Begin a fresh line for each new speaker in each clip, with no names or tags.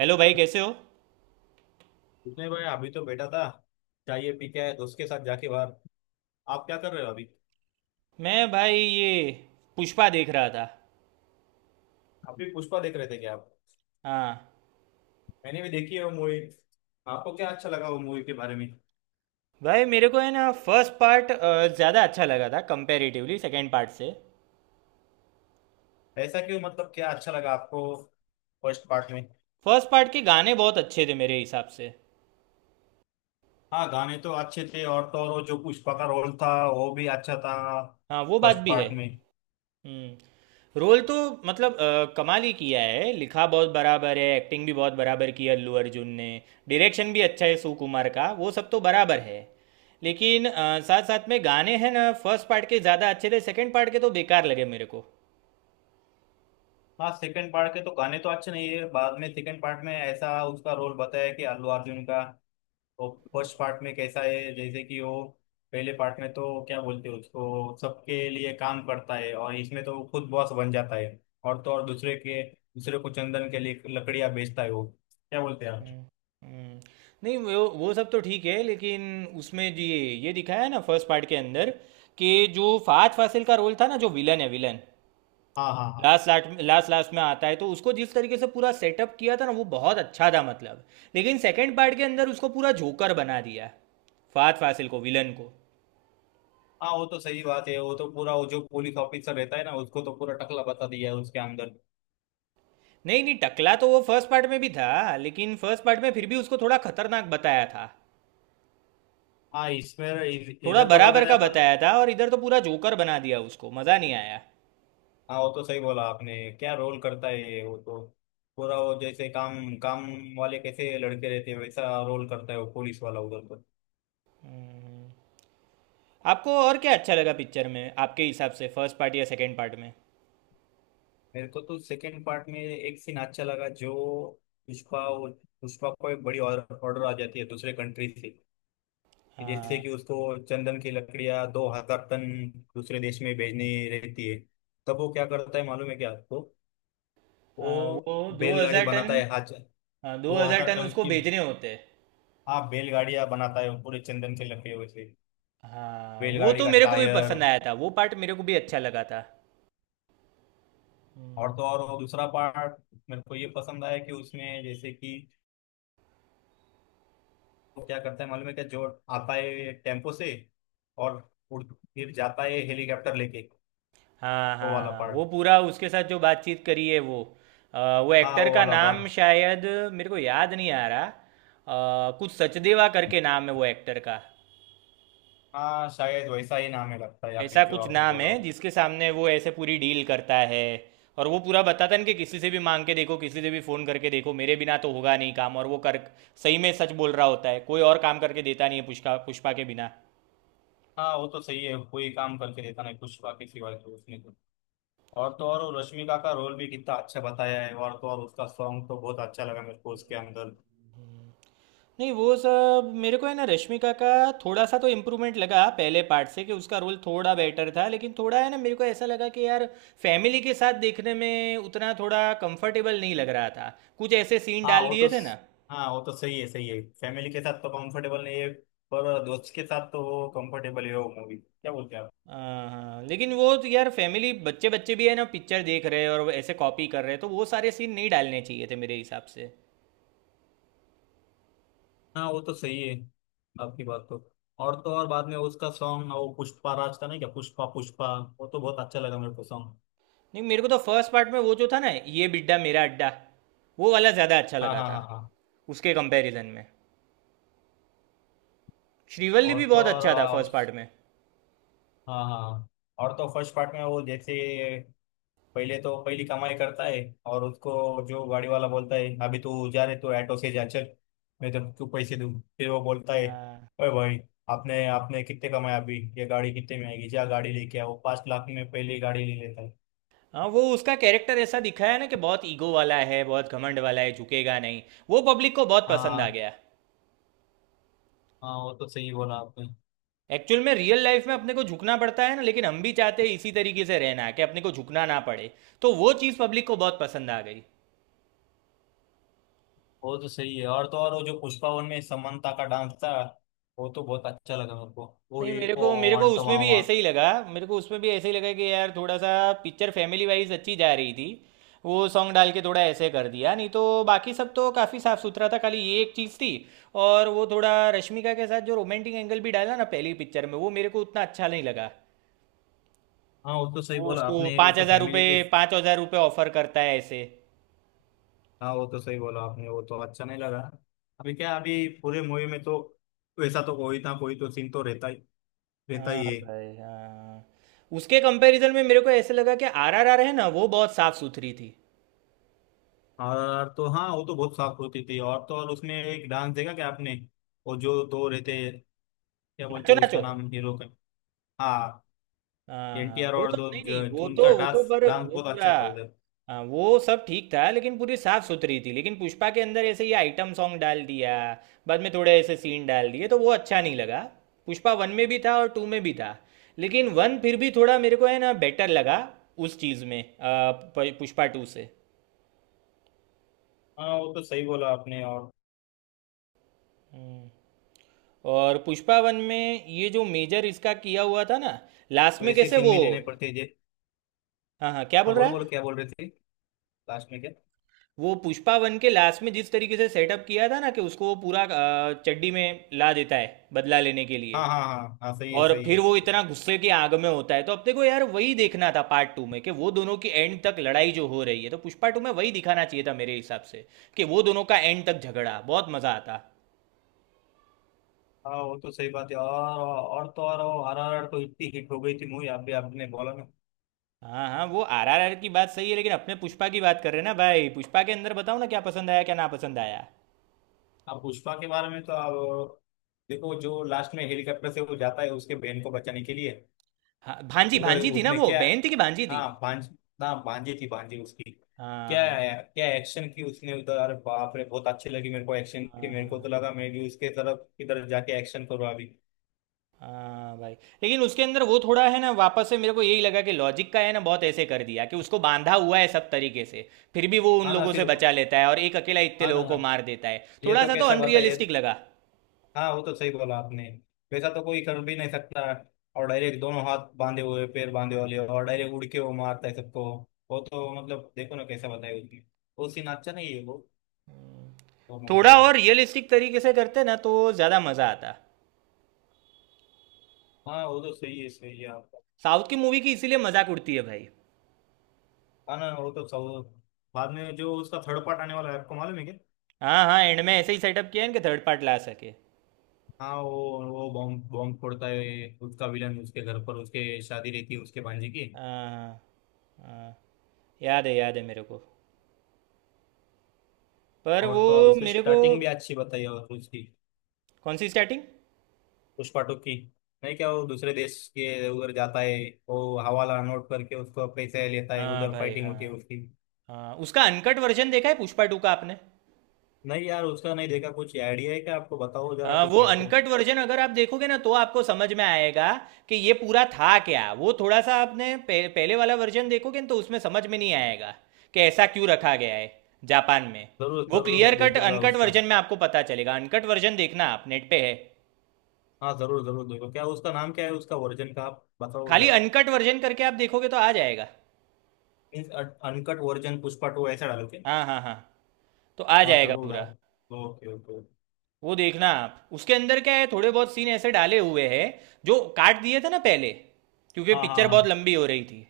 Hello भाई, कैसे हो?
कुछ नहीं भाई, अभी तो बैठा था। चाय पी के आया दोस्त के साथ जाके बाहर। आप क्या कर रहे हो अभी?
मैं भाई, ये पुष्पा देख रहा था।
आप भी पुष्पा देख रहे थे क्या आप?
हाँ,
मैंने भी देखी है वो मूवी। आपको क्या अच्छा लगा वो मूवी के बारे में?
भाई मेरे को है ना, फर्स्ट पार्ट ज़्यादा अच्छा लगा था कंपैरेटिवली सेकंड पार्ट से।
ऐसा क्यों? मतलब क्या अच्छा लगा आपको फर्स्ट पार्ट में?
फर्स्ट पार्ट के गाने बहुत अच्छे थे मेरे हिसाब से।
हाँ, गाने तो अच्छे थे, और तो और वो जो पुष्पा का रोल था वो भी अच्छा था
हाँ, वो बात
फर्स्ट
भी है।
पार्ट में।
हम्म। रोल तो मतलब कमाल ही किया है, लिखा बहुत बराबर है, एक्टिंग भी बहुत बराबर की है अल्लू अर्जुन ने। डायरेक्शन भी अच्छा है सुकुमार का, वो सब तो बराबर है। लेकिन साथ साथ में गाने हैं ना, फर्स्ट पार्ट के ज़्यादा अच्छे थे, सेकंड पार्ट के तो बेकार लगे मेरे को।
हाँ, सेकंड पार्ट के तो गाने तो अच्छे नहीं है। बाद में सेकंड पार्ट में ऐसा उसका रोल बताया कि अल्लू अर्जुन का, वो फर्स्ट पार्ट में कैसा है, जैसे कि वो पहले पार्ट में तो क्या बोलते हैं, उसको सबके लिए काम करता है, और इसमें तो वो खुद बॉस बन जाता है। और तो और दूसरे के दूसरे को चंदन के लिए लकड़ियां बेचता है वो। क्या बोलते हैं आप?
हुँ। नहीं, वो सब तो ठीक है, लेकिन उसमें ये दिखाया है ना फर्स्ट पार्ट के अंदर कि जो फहद फासिल का रोल था ना, जो विलन है, विलन
हाँ, हाँ, हाँ,
लास्ट लास्ट लास्ट लास्ट में आता है, तो उसको जिस तरीके से पूरा सेटअप किया था ना, वो बहुत अच्छा था मतलब। लेकिन सेकंड पार्ट के अंदर उसको पूरा जोकर बना दिया, फहद फासिल को, विलन को।
हाँ, वो तो सही बात है। वो तो पूरा वो जो पुलिस ऑफिसर रहता है ना, उसको तो पूरा टकला बता दिया है उसके अंदर।
नहीं नहीं, टकला तो वो फर्स्ट पार्ट में भी था, लेकिन फर्स्ट पार्ट में फिर भी उसको थोड़ा खतरनाक बताया था।
हाँ, इसमें
थोड़ा
इधर तो
बराबर
बताया,
का
पर
बताया था और इधर तो पूरा जोकर बना दिया उसको, मज़ा नहीं आया।
हाँ, वो तो सही बोला आपने। क्या रोल करता है ये, वो तो पूरा वो जैसे काम काम वाले कैसे लड़के रहते हैं वैसा रोल करता है वो पुलिस वाला उधर तो।
आपको और क्या अच्छा लगा पिक्चर में आपके हिसाब से, फर्स्ट पार्ट या सेकंड पार्ट में?
मेरे को तो सेकंड पार्ट में एक सीन अच्छा लगा, जो पुष्पा पुष्पा को एक बड़ी ऑर्डर आ जाती है दूसरे कंट्री से, कि जैसे
हाँ।
कि उसको चंदन की लकड़ियां 2000 टन दूसरे देश में भेजनी रहती है। तब वो क्या करता है मालूम है क्या आपको?
हाँ,
वो
वो दो
बैलगाड़ी
हजार
बनाता
टन
है हाथ,
हाँ, दो
दो
हजार
हजार
टन
टन
उसको
की।
भेजने होते हैं।
हाँ, बैलगाड़ियां बनाता है वो पूरे चंदन के लकड़ियों से,
हाँ, वो
बैलगाड़ी
तो
का
मेरे को भी
टायर।
पसंद आया था, वो पार्ट मेरे को भी अच्छा लगा था। हम्म।
और तो और वो दूसरा पार्ट, मेरे को ये पसंद आया कि उसमें जैसे कि वो क्या करता है मालूम है क्या, जो आता है टेम्पो से और उड़ फिर जाता है हेलीकॉप्टर लेके,
हाँ
वो वाला
हाँ,
पार्ट।
वो पूरा उसके साथ जो बातचीत करी है वो, वो
हाँ,
एक्टर
वो
का
वाला
नाम
पार्ट।
शायद मेरे को याद नहीं आ रहा, कुछ सचदेवा करके नाम है वो एक्टर का।
हाँ, शायद वैसा ही नाम है लगता है, या फिर
ऐसा
जो
कुछ
आपने
नाम
बोला
है,
हो।
जिसके सामने वो ऐसे पूरी डील करता है। और वो पूरा बताता है ना कि किसी से भी मांग के देखो, किसी से भी फ़ोन करके देखो, मेरे बिना तो होगा नहीं काम। और वो कर सही में सच बोल रहा होता है, कोई और काम करके देता नहीं है पुष्पा, पुष्पा के बिना।
हाँ, वो तो सही है, कोई काम करके देता नहीं पुष्पा के सिवाय, तो उसने तो और वो रश्मिका का रोल भी कितना अच्छा बताया है, और तो और उसका सॉन्ग तो बहुत अच्छा लगा मेरे को उसके अंदर।
नहीं, वो सब मेरे को है ना, रश्मिका का थोड़ा सा तो इम्प्रूवमेंट लगा पहले पार्ट से, कि उसका रोल थोड़ा बेटर था। लेकिन थोड़ा है ना, मेरे को ऐसा लगा कि यार फैमिली के साथ देखने में उतना थोड़ा कंफर्टेबल नहीं लग रहा था। कुछ ऐसे सीन
हाँ,
डाल
वो
दिए
तो
थे ना।
हाँ, वो तो सही है सही है, फैमिली के साथ तो कंफर्टेबल नहीं है, पर दोस्त के साथ तो वो कंफर्टेबल है वो मूवी। क्या बोलते हैं आप?
हाँ हाँ, लेकिन वो तो यार फैमिली, बच्चे बच्चे भी है ना पिक्चर देख रहे हैं, और वो ऐसे कॉपी कर रहे हैं, तो वो सारे सीन नहीं डालने चाहिए थे मेरे हिसाब से।
हाँ, वो तो सही है आपकी बात तो। और तो और बाद में उसका सॉन्ग, वो पुष्पा राज का नहीं क्या, पुष्पा पुष्पा, वो तो बहुत अच्छा लगा मेरे को सॉन्ग।
नहीं, मेरे को तो फर्स्ट पार्ट में वो जो था ना, ये बिड्डा मेरा अड्डा, वो वाला ज़्यादा अच्छा
हाँ,
लगा
हाँ, हाँ,
था
हाँ।
उसके कंपैरिजन में। श्रीवल्ली
और
भी
तो
बहुत
और
अच्छा था फर्स्ट पार्ट में।
हाँ, हाँ, हाँ। और तो फर्स्ट पार्ट में वो जैसे पहले तो पहली कमाई करता है, और उसको जो गाड़ी वाला बोलता है, अभी तू जा रहे तो ऑटो से जा, चल मैं तेरे को पैसे दूँ। फिर वो बोलता है
हाँ
ओए भाई, आपने आपने कितने कमाए अभी? ये गाड़ी कितने में आएगी? जा गाड़ी लेके आओ। 5 लाख में पहली गाड़ी ले लेता है।
हाँ, वो उसका कैरेक्टर ऐसा दिखाया ना कि बहुत ईगो वाला है, बहुत घमंड वाला है, झुकेगा नहीं, वो पब्लिक को बहुत पसंद आ
हाँ,
गया।
हाँ, वो तो सही बोला आपने।
एक्चुअल में रियल लाइफ में अपने को झुकना पड़ता है ना, लेकिन हम भी चाहते हैं इसी तरीके से रहना कि अपने को झुकना ना पड़े, तो वो चीज़ पब्लिक को बहुत पसंद आ गई।
वो तो सही है, और तो और वो जो पुष्पा वन में समंता का डांस था, वो तो बहुत अच्छा लगा मेरे को, वो
नहीं,
ये
मेरे
ओ
को मेरे को उसमें भी
वांटवावा।
ऐसे ही लगा। मेरे को उसमें भी ऐसे ही लगा कि यार थोड़ा सा पिक्चर फैमिली वाइज अच्छी जा रही थी, वो सॉन्ग डाल के थोड़ा ऐसे कर दिया, नहीं तो बाकी सब तो काफ़ी साफ सुथरा था, खाली ये एक चीज़ थी। और वो थोड़ा रश्मिका के साथ जो रोमांटिक एंगल भी डाला ना पहली पिक्चर में, वो मेरे को उतना अच्छा नहीं लगा।
हाँ, वो तो सही
वो
बोला
उसको
आपने वो
पाँच
तो
हज़ार
फैमिली के।
रुपये 5,000 रुपये ऑफर करता है ऐसे।
हाँ, वो तो सही बोला आपने, वो तो अच्छा नहीं लगा। अभी क्या, अभी पूरे मूवी में तो वैसा तो कोई ना कोई तो सीन तो रहता
हाँ
ही है।
भाई हाँ। उसके कंपैरिजन में मेरे को ऐसे लगा कि आरआरआर है ना, वो बहुत साफ सुथरी थी।
और तो हाँ, वो तो बहुत साफ होती थी, और तो और उसमें एक डांस देखा क्या आपने, वो जो दो रहते हैं, क्या बोलते
नाचो
हैं
नाचो।
उसका नाम हीरो का? हाँ।
हाँ हाँ,
एनटीआर
वो
और
तो नहीं नहीं, वो तो
उनका
वो तो
डांस
पर
डांस
वो
बहुत
पूरा।
अच्छा था उधर।
हाँ, वो सब ठीक था लेकिन पूरी साफ सुथरी थी। लेकिन पुष्पा के अंदर ऐसे ये आइटम सॉन्ग डाल दिया, बाद में थोड़े ऐसे सीन डाल दिए तो वो अच्छा नहीं लगा। पुष्पा वन में भी था और टू में भी था, लेकिन वन फिर भी थोड़ा मेरे को है ना बेटर लगा उस चीज़ में पुष्पा टू से।
हाँ, वो तो सही बोला आपने, और
हम्म। और पुष्पा वन में ये जो मेजर इसका किया हुआ था ना लास्ट में,
वैसे
कैसे
सीन
वो।
भी लेने पड़ते हैं जे।
हाँ हाँ, क्या बोल
हाँ,
रहा
बोलो बोलो
है?
क्या बोल रहे थे, लास्ट में क्या?
वो पुष्पा वन के लास्ट में जिस तरीके से सेटअप किया था ना, कि उसको वो पूरा चड्डी में ला देता है बदला लेने के लिए,
हाँ, हाँ, हाँ, हाँ, सही है,
और
सही है,
फिर वो
सही है।
इतना गुस्से की आग में होता है, तो अपने को यार वही देखना था पार्ट टू में, कि वो दोनों की एंड तक लड़ाई जो हो रही है। तो पुष्पा टू में वही दिखाना चाहिए था मेरे हिसाब से, कि वो दोनों का एंड तक झगड़ा, बहुत मजा आता।
हाँ, वो तो सही बात है, और तो और वो आर आर आर तो इतनी हिट हो गई थी मूवी, आप भी आपने बोला ना।
हाँ हाँ, वो आरआरआर की बात सही है, लेकिन अपने पुष्पा की बात कर रहे हैं ना भाई। पुष्पा के अंदर बताओ ना क्या पसंद आया, क्या ना पसंद आया?
अब पुष्पा के बारे में तो आप देखो, जो लास्ट में हेलीकॉप्टर से वो जाता है उसके बहन को बचाने के लिए,
हाँ, भांजी,
उधर
भांजी थी ना,
उसने
वो
क्या
बहन थी कि भांजी थी?
हाँ भांज ना, भांजी थी, भांजी उसकी।
हाँ
क्या,
हाँ
क्या एक्शन की उसने उधर, अरे बाप रे, बहुत अच्छी लगी मेरे को एक्शन की।
हाँ
मेरे को
हाँ।
तो लगा मैं भी उसके तरफ इधर जाके एक्शन करूँ अभी।
हाँ भाई। लेकिन उसके अंदर वो थोड़ा है ना, वापस से मेरे को यही लगा कि लॉजिक का है ना, बहुत ऐसे कर दिया कि उसको बांधा हुआ है सब तरीके से, फिर भी वो उन
हाँ ना
लोगों से
फिर,
बचा लेता है और एक अकेला इतने
हाँ
लोगों को
ना,
मार देता है,
ये
थोड़ा
तो
सा तो
कैसा बता ये।
अनरियलिस्टिक लगा।
हाँ, वो तो सही बोला आपने, वैसा तो कोई कर भी नहीं सकता। और डायरेक्ट दोनों हाथ बांधे हुए पैर बांधे वाले, और डायरेक्ट उड़ के वो मारता है सबको। वो तो मतलब देखो ना कैसा बताया उसने, वो सीन अच्छा नहीं है वो मूवी का।
थोड़ा और रियलिस्टिक तरीके से करते ना, तो ज़्यादा मज़ा आता।
हाँ, वो तो सही है आपका।
साउथ की मूवी की इसीलिए मजाक उड़ती है भाई।
हाँ ना, वो तो सब, बाद में जो उसका थर्ड पार्ट आने वाला है आपको मालूम है क्या?
हाँ हाँ, एंड में ऐसे ही सेटअप किया है कि थर्ड पार्ट ला सके।
हाँ वो बॉम्ब बॉम्ब फोड़ता है उसका विलन उसके घर पर, उसके शादी रहती है उसके भांजे की।
हाँ हाँ हाँ, याद है, याद है मेरे को। पर
और
वो
तो और उसकी
मेरे को।
स्टार्टिंग भी अच्छी बताई है, और उसकी
कौन सी स्टार्टिंग?
पुष्पा टू की। नहीं क्या, वो दूसरे देश के उधर जाता है, वो हवाला नोट करके उसको पैसे लेता है,
हाँ
उधर
भाई
फाइटिंग
हाँ।
होती है उसकी।
हाँ, उसका अनकट वर्जन देखा है पुष्पा टू का आपने?
नहीं यार, उसका नहीं देखा। कुछ आइडिया है क्या आपको, बताओ जरा
हाँ,
कुछ
वो
मेरे को।
अनकट वर्जन अगर आप देखोगे ना, तो आपको समझ में आएगा कि ये पूरा था क्या। वो थोड़ा सा आपने पहले वाला वर्जन देखोगे ना, तो उसमें समझ में नहीं आएगा कि ऐसा क्यों रखा गया है जापान में।
जरूर
वो
जरूर
क्लियर
मैं
कट
देखूंगा
अनकट
उसका।
वर्जन में आपको पता चलेगा। अनकट वर्जन देखना आप, नेट पे है।
हाँ, जरूर जरूर देखो, क्या उसका नाम क्या है उसका वर्जन का, आप बताओ
खाली
जरा।
अनकट वर्जन करके आप देखोगे तो आ जाएगा।
Means uncut version Pushpa two ऐसा डालो क्या?
हाँ हाँ हाँ, तो आ
हाँ,
जाएगा
जरूर
पूरा।
डाल, ओके, ओके।
वो देखना आप, उसके अंदर क्या है, थोड़े बहुत सीन ऐसे डाले हुए हैं जो काट दिए थे ना पहले, क्योंकि
हाँ, हाँ,
पिक्चर बहुत
हाँ,
लंबी हो रही थी।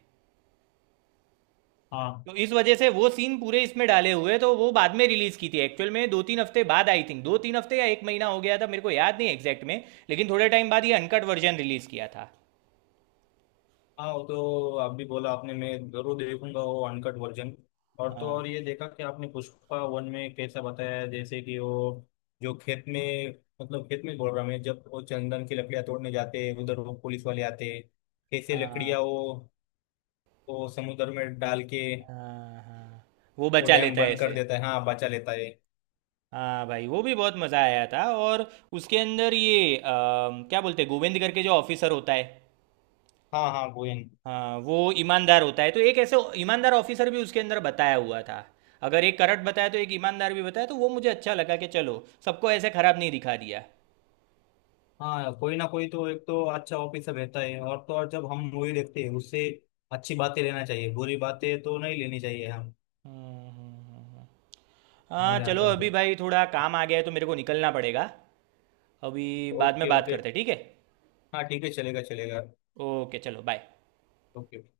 हाँ।
तो इस वजह से वो सीन पूरे इसमें डाले हुए हैं, तो वो बाद में रिलीज की थी एक्चुअल में, 2-3 हफ्ते बाद, आई थिंक 2-3 हफ्ते या एक महीना हो गया था, मेरे को याद नहीं एग्जैक्ट में। लेकिन थोड़े टाइम बाद ये अनकट वर्जन रिलीज किया था।
हाँ, वो तो अभी बोला आपने, मैं जरूर देखूंगा वो अनकट वर्जन। और तो
हाँ
और ये देखा कि आपने पुष्पा वन में कैसा बताया है, जैसे कि वो जो खेत में, मतलब खेत में बोल रहा मैं, जब वो चंदन की लकड़ियां तोड़ने जाते हैं उधर वो पुलिस वाले आते हैं, कैसे
हाँ
लकड़ियां वो समुद्र में डाल के,
हाँ हाँ, वो
वो
बचा
डैम
लेता है
बंद कर
ऐसे।
देता है हाँ, बचा लेता है।
हाँ भाई, वो भी बहुत मज़ा आया था। और उसके अंदर ये क्या बोलते हैं, गोविंद करके जो ऑफिसर होता है।
हाँ, हाँ गोयन।
हाँ, वो ईमानदार होता है, तो एक ऐसे ईमानदार ऑफिसर भी उसके अंदर बताया हुआ था। अगर एक करट बताया तो एक ईमानदार भी बताया, तो वो मुझे अच्छा लगा कि चलो सबको ऐसे खराब नहीं दिखा दिया।
हाँ, कोई ना कोई तो एक तो अच्छा ऑफिसर रहता है। और तो और जब हम मूवी देखते हैं उससे अच्छी बातें लेना चाहिए, बुरी बातें तो नहीं लेनी चाहिए हम।
हम्म, हम्म। हाँ,
हमारे
चलो
अंदर
अभी
तो
भाई थोड़ा काम आ गया है, तो मेरे को निकलना पड़ेगा अभी, बाद में
ओके,
बात
ओके।
करते हैं, ठीक है?
हाँ, ठीक है, चलेगा चलेगा।
ओके, चलो बाय।
ओके।